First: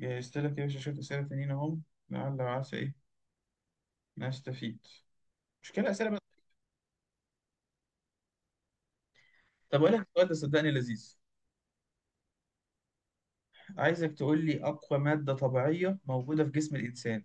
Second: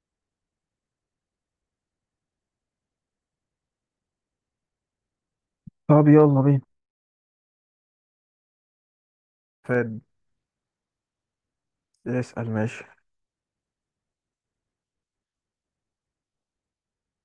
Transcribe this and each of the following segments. جهزت لك يا باشا شوية أسئلة تانيين أهم. لعل وعسى إيه نستفيد؟ مش كده طب أسئلة بقى؟ يلا بينا طب أقول لك فاد السؤال ده صدقني لذيذ. اسأل ماشي. عايزك تقول لي أقوى مادة طبيعية موجودة في جسم الإنسان.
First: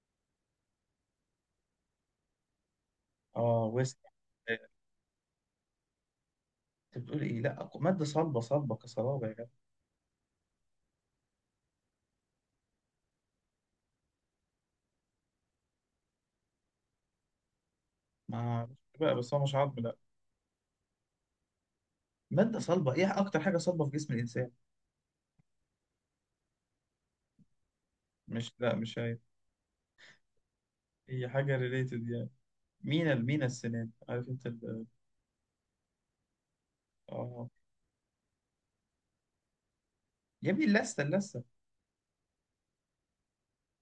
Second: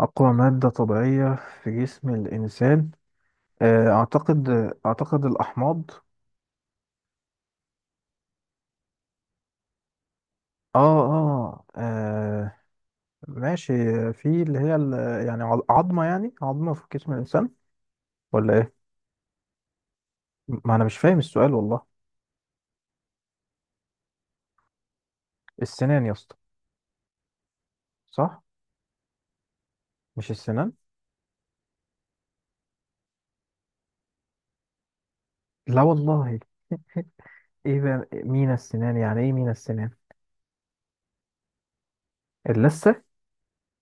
أقوى مادة طبيعية في جسم الإنسان. آه، وسع. أعتقد أعتقد الأحماض. أنت بتقول إيه؟ لا، أقوى مادة صلبة، صلبة كصلابة يا جدع. آه آه آه، ماشي. في اللي هي يعني عظمة يعني عظمة في جسم الإنسان، ما ولا أعرفش إيه؟ بقى، بس هو مش عظم لا. ما أنا مش فاهم السؤال والله. مادة صلبة، إيه أكتر حاجة صلبة في جسم الإنسان؟ السنان يا اسطى، صح؟ مش، لا مش هي. مش السنان؟ هي حاجة ريليتد يعني. مينا، المينا السنان، عارف أنت لا والله. آه إيه بقى مينا السنان، يعني إيه مينا السنان؟ يا ابني اللثة، اللثة. اللثة؟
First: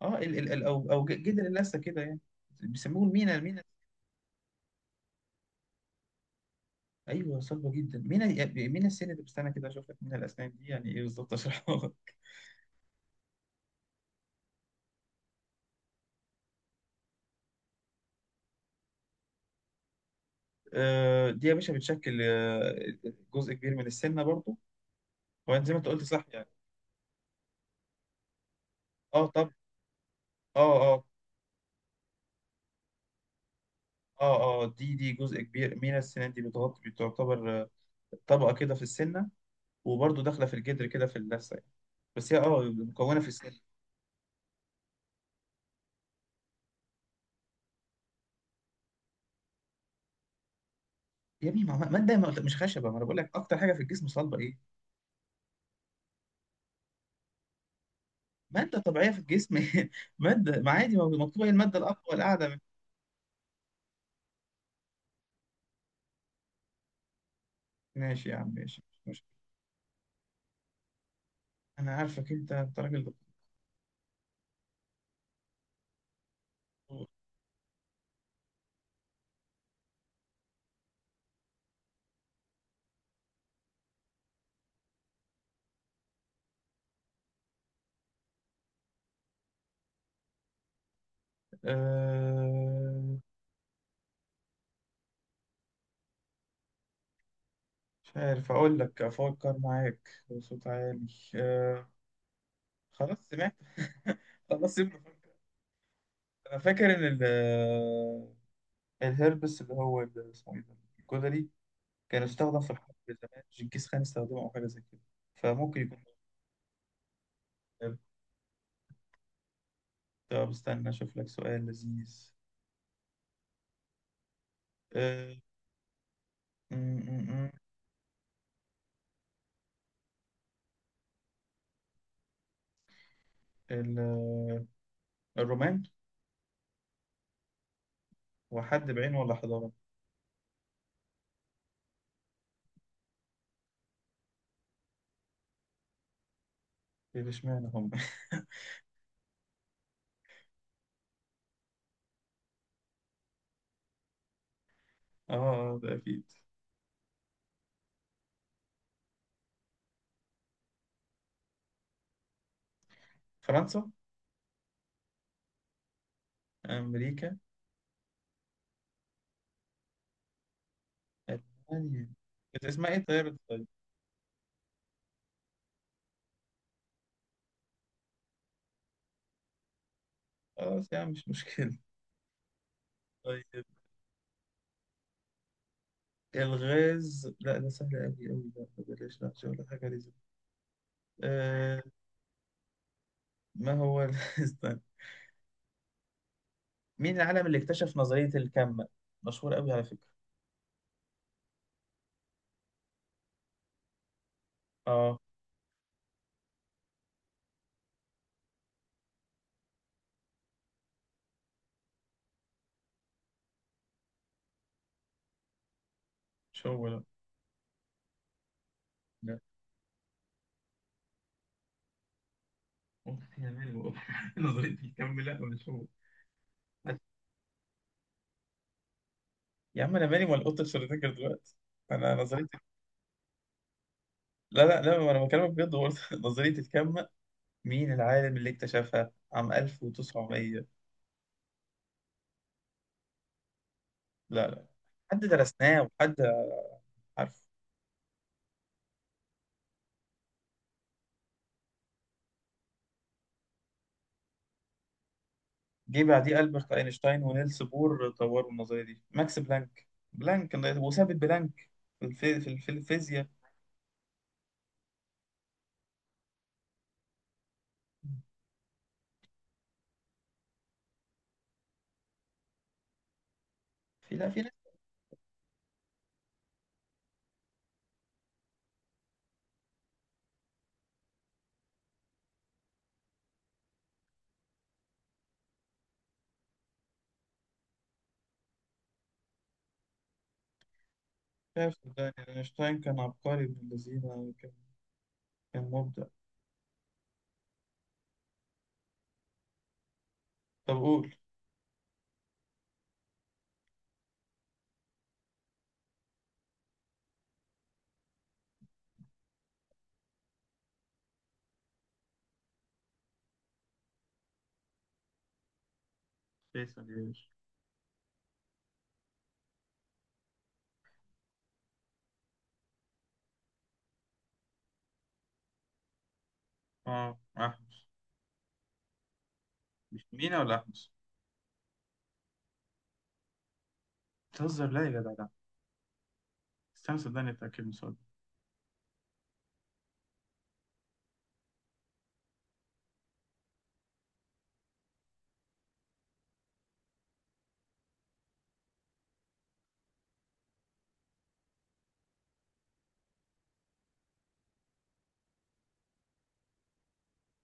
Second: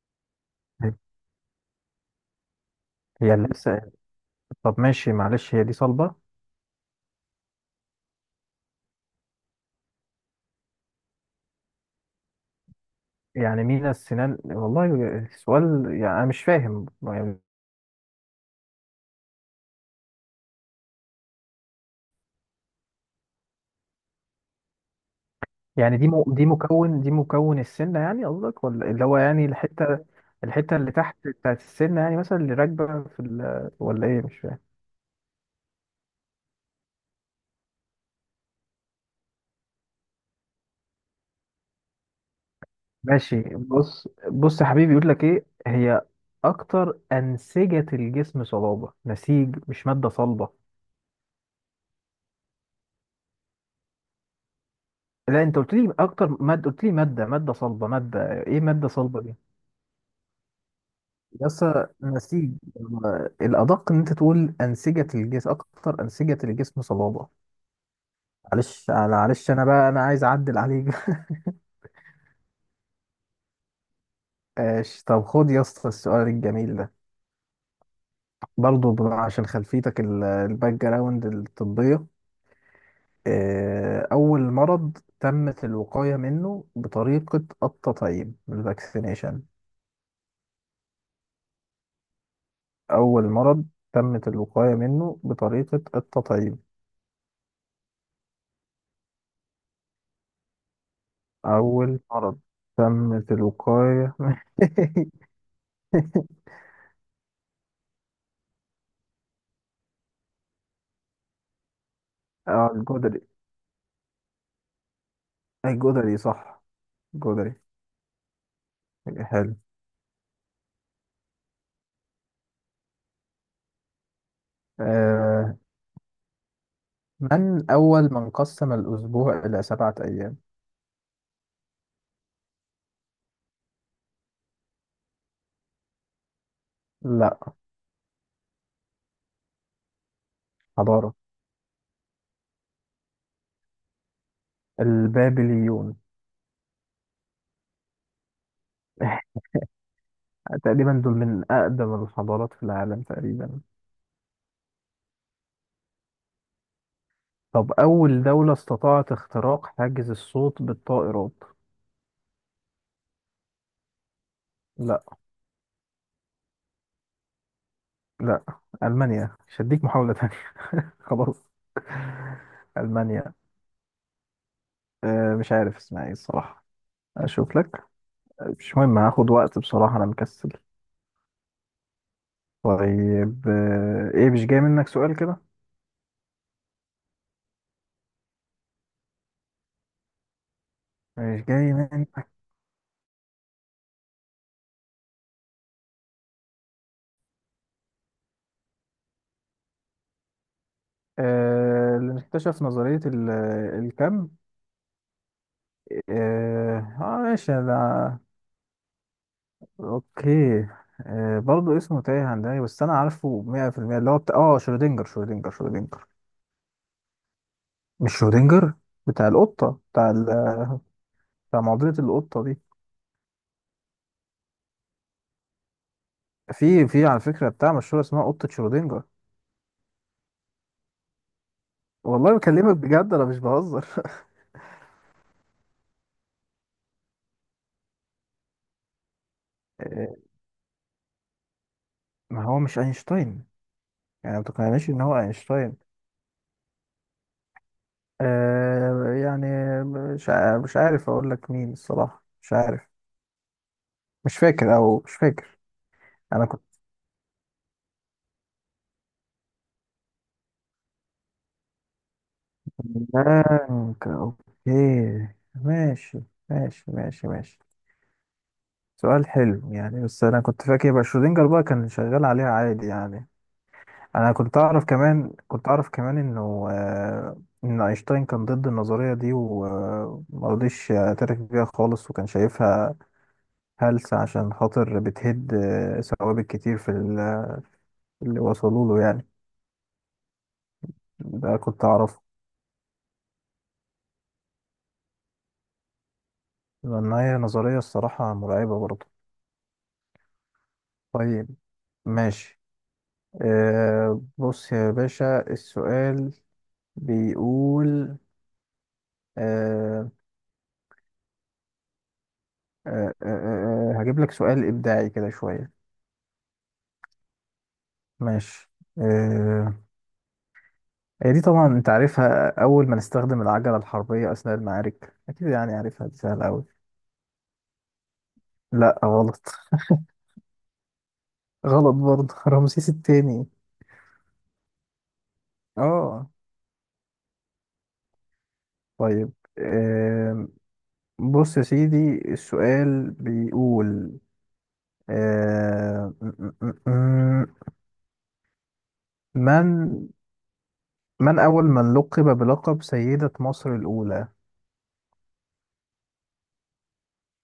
أو أو جدر اللثة كده يعني. بيسموه هي المينا، المينا. اللثة. طب ماشي، معلش هي دي صلبة. ايوه صعبه جدا. مين مين السن اللي بستنى كده اشوف لك. مين الاسنان دي يعني ايه بالظبط؟ اشرحها لك. يعني مين السنان والله. السؤال يعني انا مش فاهم. دي يا باشا بتشكل جزء كبير من السنه برضو. هو زي ما انت يعني قلت دي مو... صح دي يعني. مكون دي مكون السنه يعني قصدك، ولا اللي هو اه يعني طب. الحته، اه الحته اللي اه تحت بتاعت السنه يعني، مثلا اللي راكبه في ال... ولا ايه مش فاهم. اه دي دي جزء كبير مين السنان، دي بتغطي، بتعتبر طبقه كده في السنه، وبرضو داخله في الجدر كده في اللثه يعني. بس هي اه مكونه في ماشي، السن. بص بص يا حبيبي، يقول لك ايه هي اكتر انسجه الجسم صلابه، نسيج مش ماده صلبه. يا ابني ماده، ما قلت- مش خشبه، ما انا بقول لك اكتر حاجه في الجسم صلبه ايه. لا انت قلت لي اكتر ماده، قلت لي ماده صلبه ماده ايه، ماده ماده طبيعيه في صلبه دي. الجسم. ماده، ما عادي ما مكتوبه هي بس الماده الاقوى، القاعده. نسيج، الأدق إن أنت تقول أنسجة الجسم، أكتر أنسجة الجسم صلابة. ماشي يا عم، ماشي. معلش أنا بقى أنا عايز أعدل عليك. انا عارفك انت، أنت راجل ماشي، طب خد يا اسطى السؤال الجميل ده. دكتور. برضه عشان خلفيتك الباك جراوند الطبية. أول مرض تمت الوقاية منه بطريقة التطعيم الفاكسينيشن. أه... أول مرض تمت الوقاية منه بطريقة التطعيم. مش عارف اقول لك، افكر معاك بصوت عالي. أه... أول مرض خلاص تمت سمعت. الوقاية. خلاص سيبني أفكر. انا فاكر ان ال الهربس، اللي هو اسمه ايه ده، الجدري. كان استخدم في اه الحرب الجدري. زمان، جنكيز خان استخدمه او حاجه زي كده، فممكن يكون الجدري صح. الجدري. الهرب. حلو. طب استنى اشوف لك سؤال لذيذ. أه... آه م- م- م. من أول من قسم الأسبوع إلى سبعة أيام؟ ال- آه، الرومان. لا، هو حد بعينه ولا حضاره؟ حضارة. البابليون. إيه، اشمعنى هم؟ تقريبا دول من أقدم الحضارات في العالم تقريبا. اه، ده اكيد. طب أول دولة استطاعت اختراق حاجز الصوت بالطائرات. فرنسا. لا. أمريكا. لا. ألمانيا مش هديك محاولة تانية. خلاص. ألمانيا. كانت اسمها إيه طيب ألمانيا. الطيب؟ آه مش عارف اسمها ايه الصراحة. أشوف لك. مش مهم، هاخد وقت بصراحة أنا مكسل. خلاص يا عم مش مشكلة. طيب طيب ايه مش جاي منك سؤال كده. الغاز، لا ده سهل أوي أوي، لا ده بلاش، لا مش هقول حاجة لازم. مش جاي آه، منك. ما هو ال- استنى. مين العالم اللي اكتشف نظرية الكم؟ مشهور أوي على فكرة. آه اللي اكتشف نظرية الكم. آه، اه ماشي ده. اوكي. آه برضه اسمه تايه عن دماغي، بس انا عارفه 100%. اللي هو بتاع اه شرودنجر، شرودنجر. مش هو لا. مش شرودنجر. بتاع لا القطة، بتاع ال... بتاع معضلة القطة دي. أختي يا مالي والله. نظرية الكم، لا مش هو. في على فكرة بتاع مشهورة اسمها قطة شرودنجر. يا عم أنا مالي ولا قطة شرودنجر دلوقتي؟ أنا والله نظرية. بكلمك بجد انا مش بهزر. لا لا لا أنا بكلمك بجد، هو نظرية الكم مين العالم اللي اكتشفها عام آه، 1900؟ ما هو مش اينشتاين. يعني ما لا لا، تقنعنيش ان هو حد اينشتاين. درسناه وحد عارفه. آه يعني مش عارف اقول لك مين الصراحة، مش عارف. مش فاكر او مش فاكر. جه بعديه انا كنت ألبرت أينشتاين ونيلس بور طوروا النظرية دي. ماكس بلانك، بلانك وثابت بلانك، في الفيزياء. بلانك اوكي. ماشي ماشي ماشي ماشي. سؤال حلو يعني، بس انا كنت فاكر يبقى شرودنجر بقى كان شغال عليها عادي يعني. في لا انا في ناس. كنت اعرف كمان، كنت اعرف كمان انه آه ان اينشتاين كان ضد النظرية دي ومرضيش يعترف بيها خالص، وكان شايفها هلس عشان خاطر بتهد ثوابت كتير في اللي وصلوا له يعني. ده شايف كنت أعرفه. صدقني أينشتاين كان عبقري ابن الذين، كان كان مبدع. لأن هي نظرية الصراحة مرعبة برضه. طب قول. طيب ماشي. آه، بص يا باشا السؤال بيقول آه هجيب لك سؤال إبداعي كده شوية. فيصل يا باشا. ماشي. آه. هي دي طبعا أنت عارفها، أول ما نستخدم العجلة الحربية أثناء المعارك، أكيد يعني عارفها دي سهلة أوي. اه أحمس. لا غلط. مش مينا ولا أحمس؟ غلط برضه. رمسيس التاني. بتهزر، لا يا جدع لا. اه. استنى، صدقني اتأكد من السؤال ده. طيب آم، بص يا سيدي السؤال بيقول آه م- م- م- من، من أول من لقب بلقب سيدة مصر الأولى.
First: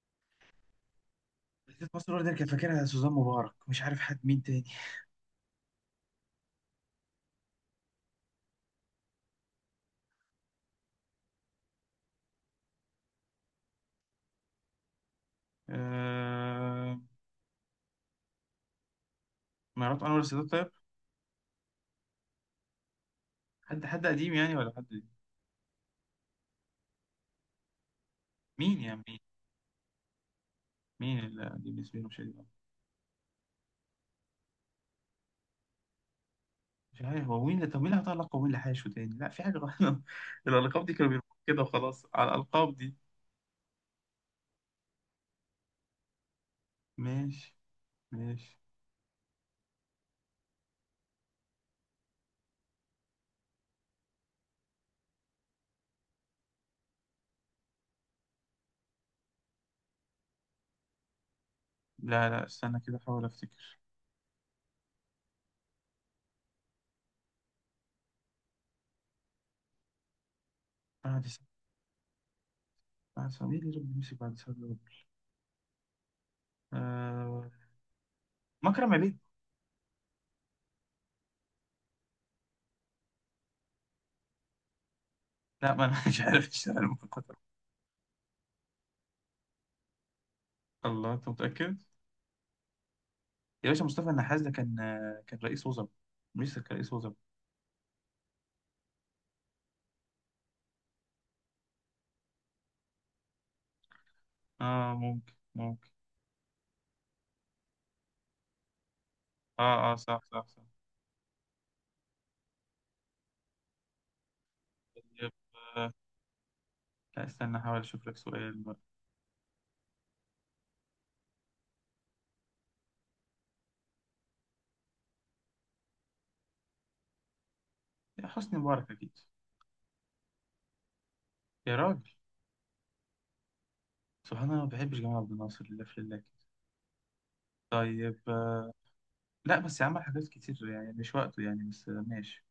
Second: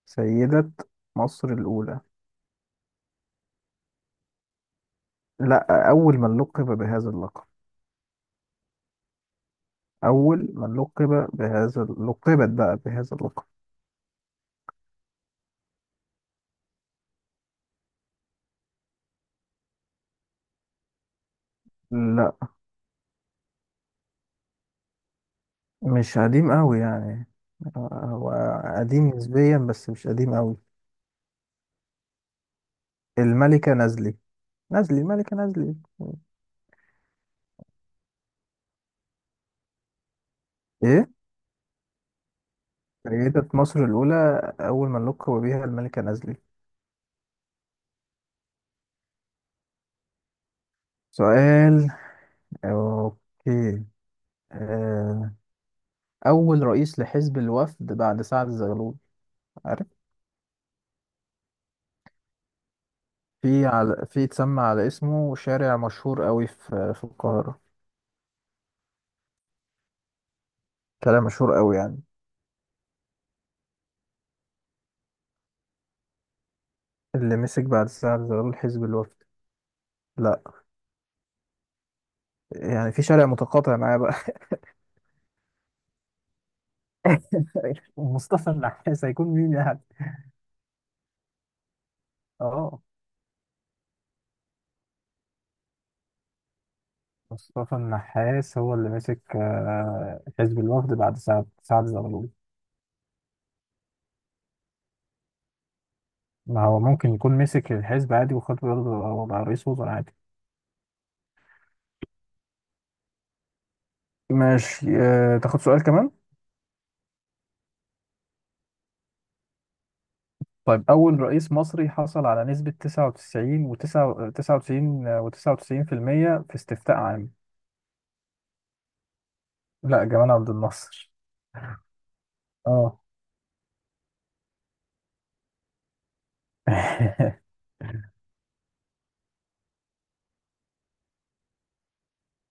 سيدة مصر نسيت، الأولى. مصر الأولى دي كان فاكرها سوزان مبارك، مش عارف حد مين تاني. لا، أول من لقب بهذا اللقب. أول من لقب بهذا، لقبت بقى بهذا اللقب. آه... مرات أنور السادات طيب؟ لا حد حد قديم يعني ولا حد؟ مش قديم أوي يعني. هو مين يعني قديم مين؟ نسبيا بس مش قديم أوي. مين اللي قديم بالنسبة له مش قديم؟ الملكة نازلي. نازلي، ملكة نازلي. مش عارف، هو مين اللي طب مين اللي هيحط لقب ومين اللي هيشو تاني؟ لا في حاجة غلط. الألقاب دي كانوا إيه بيرموها كده وخلاص على الألقاب دي. سيدة مصر الأولى، أول من لقب بها الملكة نازلي. ماشي، ماشي. سؤال. أوكي. آه، أول رئيس لحزب الوفد بعد سعد الزغلول. عارف. لا لا استنى كده أحاول في أفتكر. على اتسمى على اسمه شارع مشهور قوي في القاهرة. شارع بعد سنة، مشهور قوي يعني. بعد سنة، مين اللي ربنا يمسك بعد سنة دول؟ اللي آه... مسك بعد سعد الزغلول حزب مكرم الوفد. عبيد. لا يعني في شارع متقاطع معاه بقى. لا ما أنا مش عارف اشتغل مقدر. مصطفى النحاس هيكون مين يعني. الله، أنت متأكد؟ اه يا باشا مصطفى النحاس ده كان، كان رئيس وزراء، مش كان رئيس وزراء؟ مصطفى النحاس هو اللي مسك حزب الوفد بعد سعد زغلول. اه ممكن، ممكن. ما هو ممكن يكون مسك الحزب عادي، وخد برضه بقى رئيس وزراء اه اه عادي. صح صح صح. ماشي طيب تاخد سؤال آه، كمان. لا استنى احاول اشوف لك سؤال بقى. طيب أول رئيس مصري حصل على نسبة 99 و 99 و 99% في المية في استفتاء عام. يا حسني مبارك اكيد. لا جمال عبد الناصر. يا راجل، اه. سبحان الله، ما بحبش جمال عبد الناصر لله في لله كده. طيب لا بس عمل حاجات كتير يعني، مش وقته يعني، بس ماشي.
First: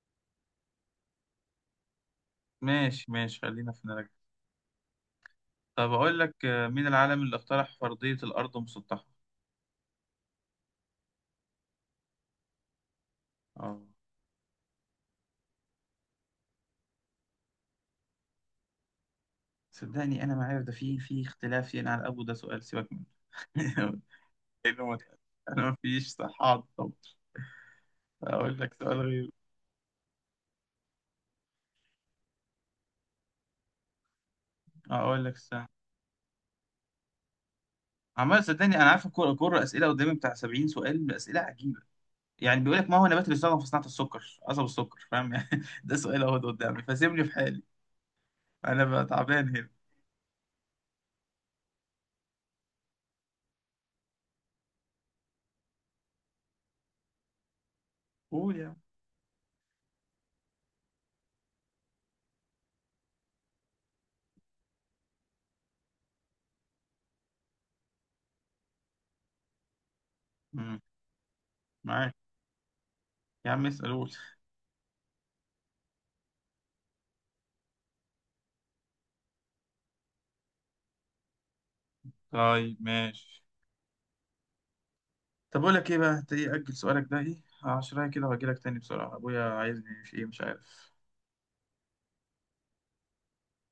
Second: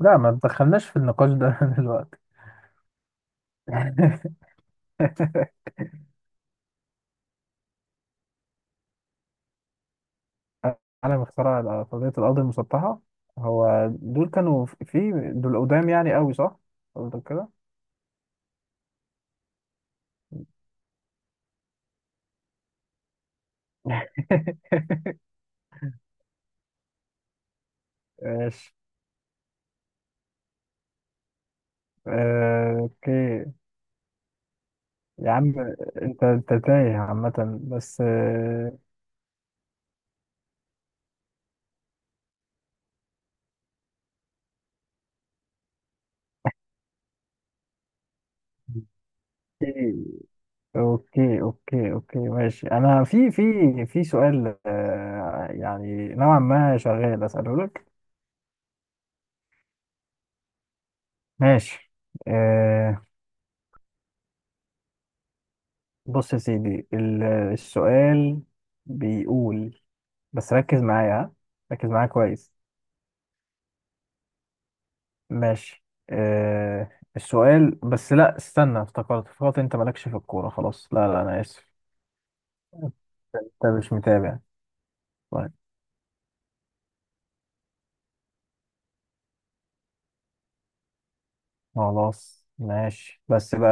لا ما تدخلناش في النقاش ده دلوقتي. ماشي ماشي، خلينا في نرجع. طب اقول لك مين العالم اللي اقترح فرضية الارض مسطحة؟ عالم اختراع فرضية الأرض المسطحة. اه هو دول كانوا في دول قدام يعني قوي صح؟ قصدك كده؟ صدقني انا ما عارف، ده في في اختلاف يعني على ابو، ده سؤال سيبك منه. لانه متعب. انا ما فيش صحة على الضبط. اقول لك ماشي سؤال غير. اوكي. اقول يا لك، عم انت تايه عامة بس عمال صدقني انا عارف الكوره، الكوره اسئله قدامي بتاع 70 سؤال، باسئله عجيبه يعني. بيقول لك ما هو النبات اللي استخدم في صناعه السكر؟ قصب السكر، فاهم يعني؟ ده سؤال اهو قدامي، فسيبني في حالي، انا بقى تعبان هنا. اوكي اوكي اوكي، ماشي انا في في سؤال يعني نوعا ما شغال اساله لك. قول يا عم. ماشي آه، بص يا سيدي السؤال بيقول، بس مم، ركز معايا ها. ركز معايا معاك. كويس. يا عم اسال، قول. ماشي آه، السؤال بس لا استنى، افتكرت انت مالكش في الكورة خلاص، لا لا انا اسف. طيب ماشي. انت مش متابع. طيب. طب اقول لك ايه بقى، انت ايه اجل سؤالك ده ايه؟ 10 كده، وهجي لك تاني بسرعه، ابويا عايزني في ايه مش عارف. خلاص ماشي بس بقى.